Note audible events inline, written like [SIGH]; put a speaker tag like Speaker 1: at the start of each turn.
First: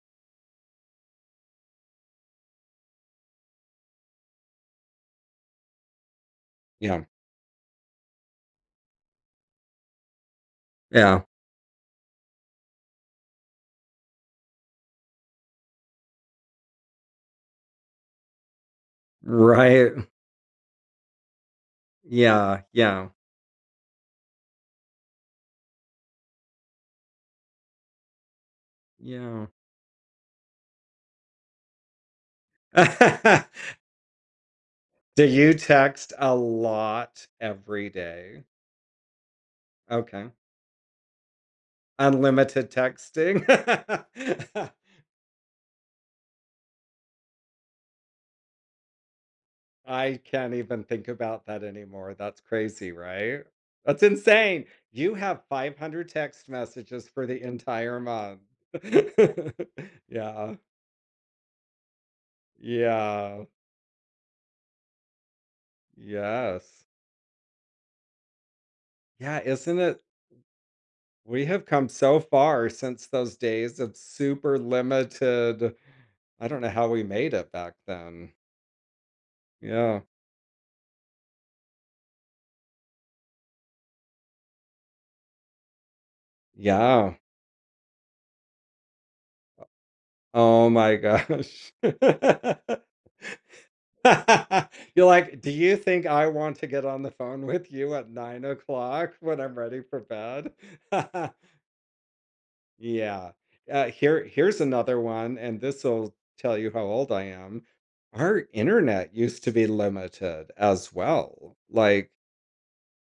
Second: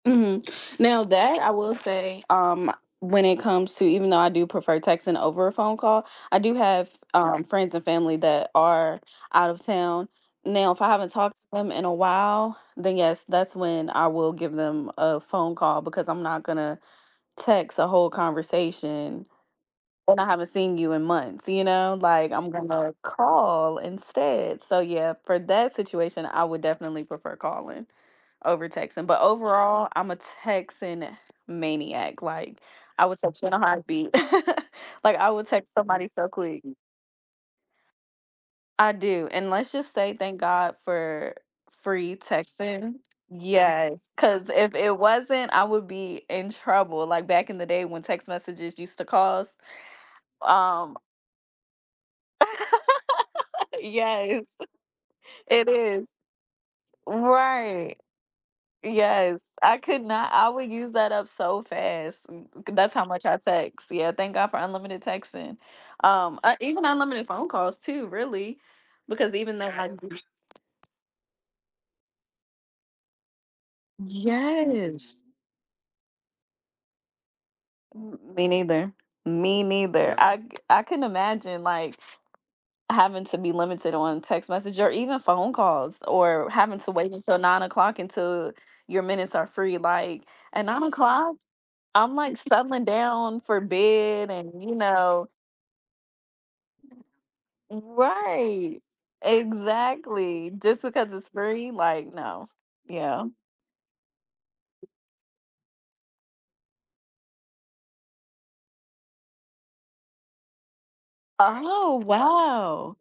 Speaker 1: Mhm, now that I will say, um, when it comes to even though I do prefer texting over a phone call, I do have,
Speaker 2: Yeah.
Speaker 1: um, friends and family that are out of town now if I haven't
Speaker 2: Yeah.
Speaker 1: talked to them in a while, then, yes, that's when I will give them a phone call because I'm not gonna text a whole conversation
Speaker 2: Right.
Speaker 1: when I haven't seen you in months, you know, like, I'm
Speaker 2: Yeah,
Speaker 1: gonna
Speaker 2: yeah.
Speaker 1: call instead, so, yeah, for that situation I would definitely prefer calling over texting, but
Speaker 2: Yeah.
Speaker 1: overall, I'm a texting maniac, like, I will text you
Speaker 2: [LAUGHS]
Speaker 1: in a heartbeat, [LAUGHS] like,
Speaker 2: Do
Speaker 1: I would
Speaker 2: you
Speaker 1: text somebody
Speaker 2: text
Speaker 1: so
Speaker 2: a
Speaker 1: quick.
Speaker 2: lot every day?
Speaker 1: I do, and let's just say
Speaker 2: Okay.
Speaker 1: thank God for free
Speaker 2: Unlimited
Speaker 1: texting,
Speaker 2: texting.
Speaker 1: yes, ‘cause
Speaker 2: [LAUGHS]
Speaker 1: if it wasn't, I would be in trouble, like back in the day when text messages used to cost,
Speaker 2: I can't even
Speaker 1: um
Speaker 2: think about that anymore, that's crazy, right?
Speaker 1: [LAUGHS]
Speaker 2: That's
Speaker 1: Yes,
Speaker 2: insane! You have
Speaker 1: it
Speaker 2: five
Speaker 1: is.
Speaker 2: hundred text messages for the
Speaker 1: Right.
Speaker 2: entire month.
Speaker 1: Yes,
Speaker 2: [LAUGHS]
Speaker 1: I could not I
Speaker 2: Yeah.
Speaker 1: would use that up so fast, 'cause that's how much I
Speaker 2: Yeah.
Speaker 1: text. Yeah, thank God for unlimited texting, um, uh, even
Speaker 2: Yes.
Speaker 1: unlimited phone calls too, really, because
Speaker 2: Yeah,
Speaker 1: even though
Speaker 2: isn't
Speaker 1: I
Speaker 2: it?
Speaker 1: used
Speaker 2: We have come so far since those days of super
Speaker 1: Yes!
Speaker 2: limited I don't know how we made it back
Speaker 1: M
Speaker 2: then.
Speaker 1: me neither. Me
Speaker 2: Yeah.
Speaker 1: neither, I I couldn't imagine, like, having to be limited on text message or even phone calls or having to wait
Speaker 2: Yeah.
Speaker 1: until 9 o'clock until your minutes are
Speaker 2: Uh
Speaker 1: free, like, at
Speaker 2: Oh
Speaker 1: 9
Speaker 2: my
Speaker 1: o'clock,
Speaker 2: gosh.
Speaker 1: I'm like, settling down for bed and,
Speaker 2: [LAUGHS]
Speaker 1: you
Speaker 2: You're
Speaker 1: know
Speaker 2: like, "Do you think I want to get on the phone with you at 9
Speaker 1: Right!
Speaker 2: o'clock when I'm ready for
Speaker 1: Exactly.
Speaker 2: bed?"
Speaker 1: Just because it's
Speaker 2: [LAUGHS]
Speaker 1: free, like, no, yeah.
Speaker 2: Yeah, uh, here here's another one, and this’ll tell you how old I am. Our internet used to be limited as well,
Speaker 1: Oh,
Speaker 2: like
Speaker 1: wow!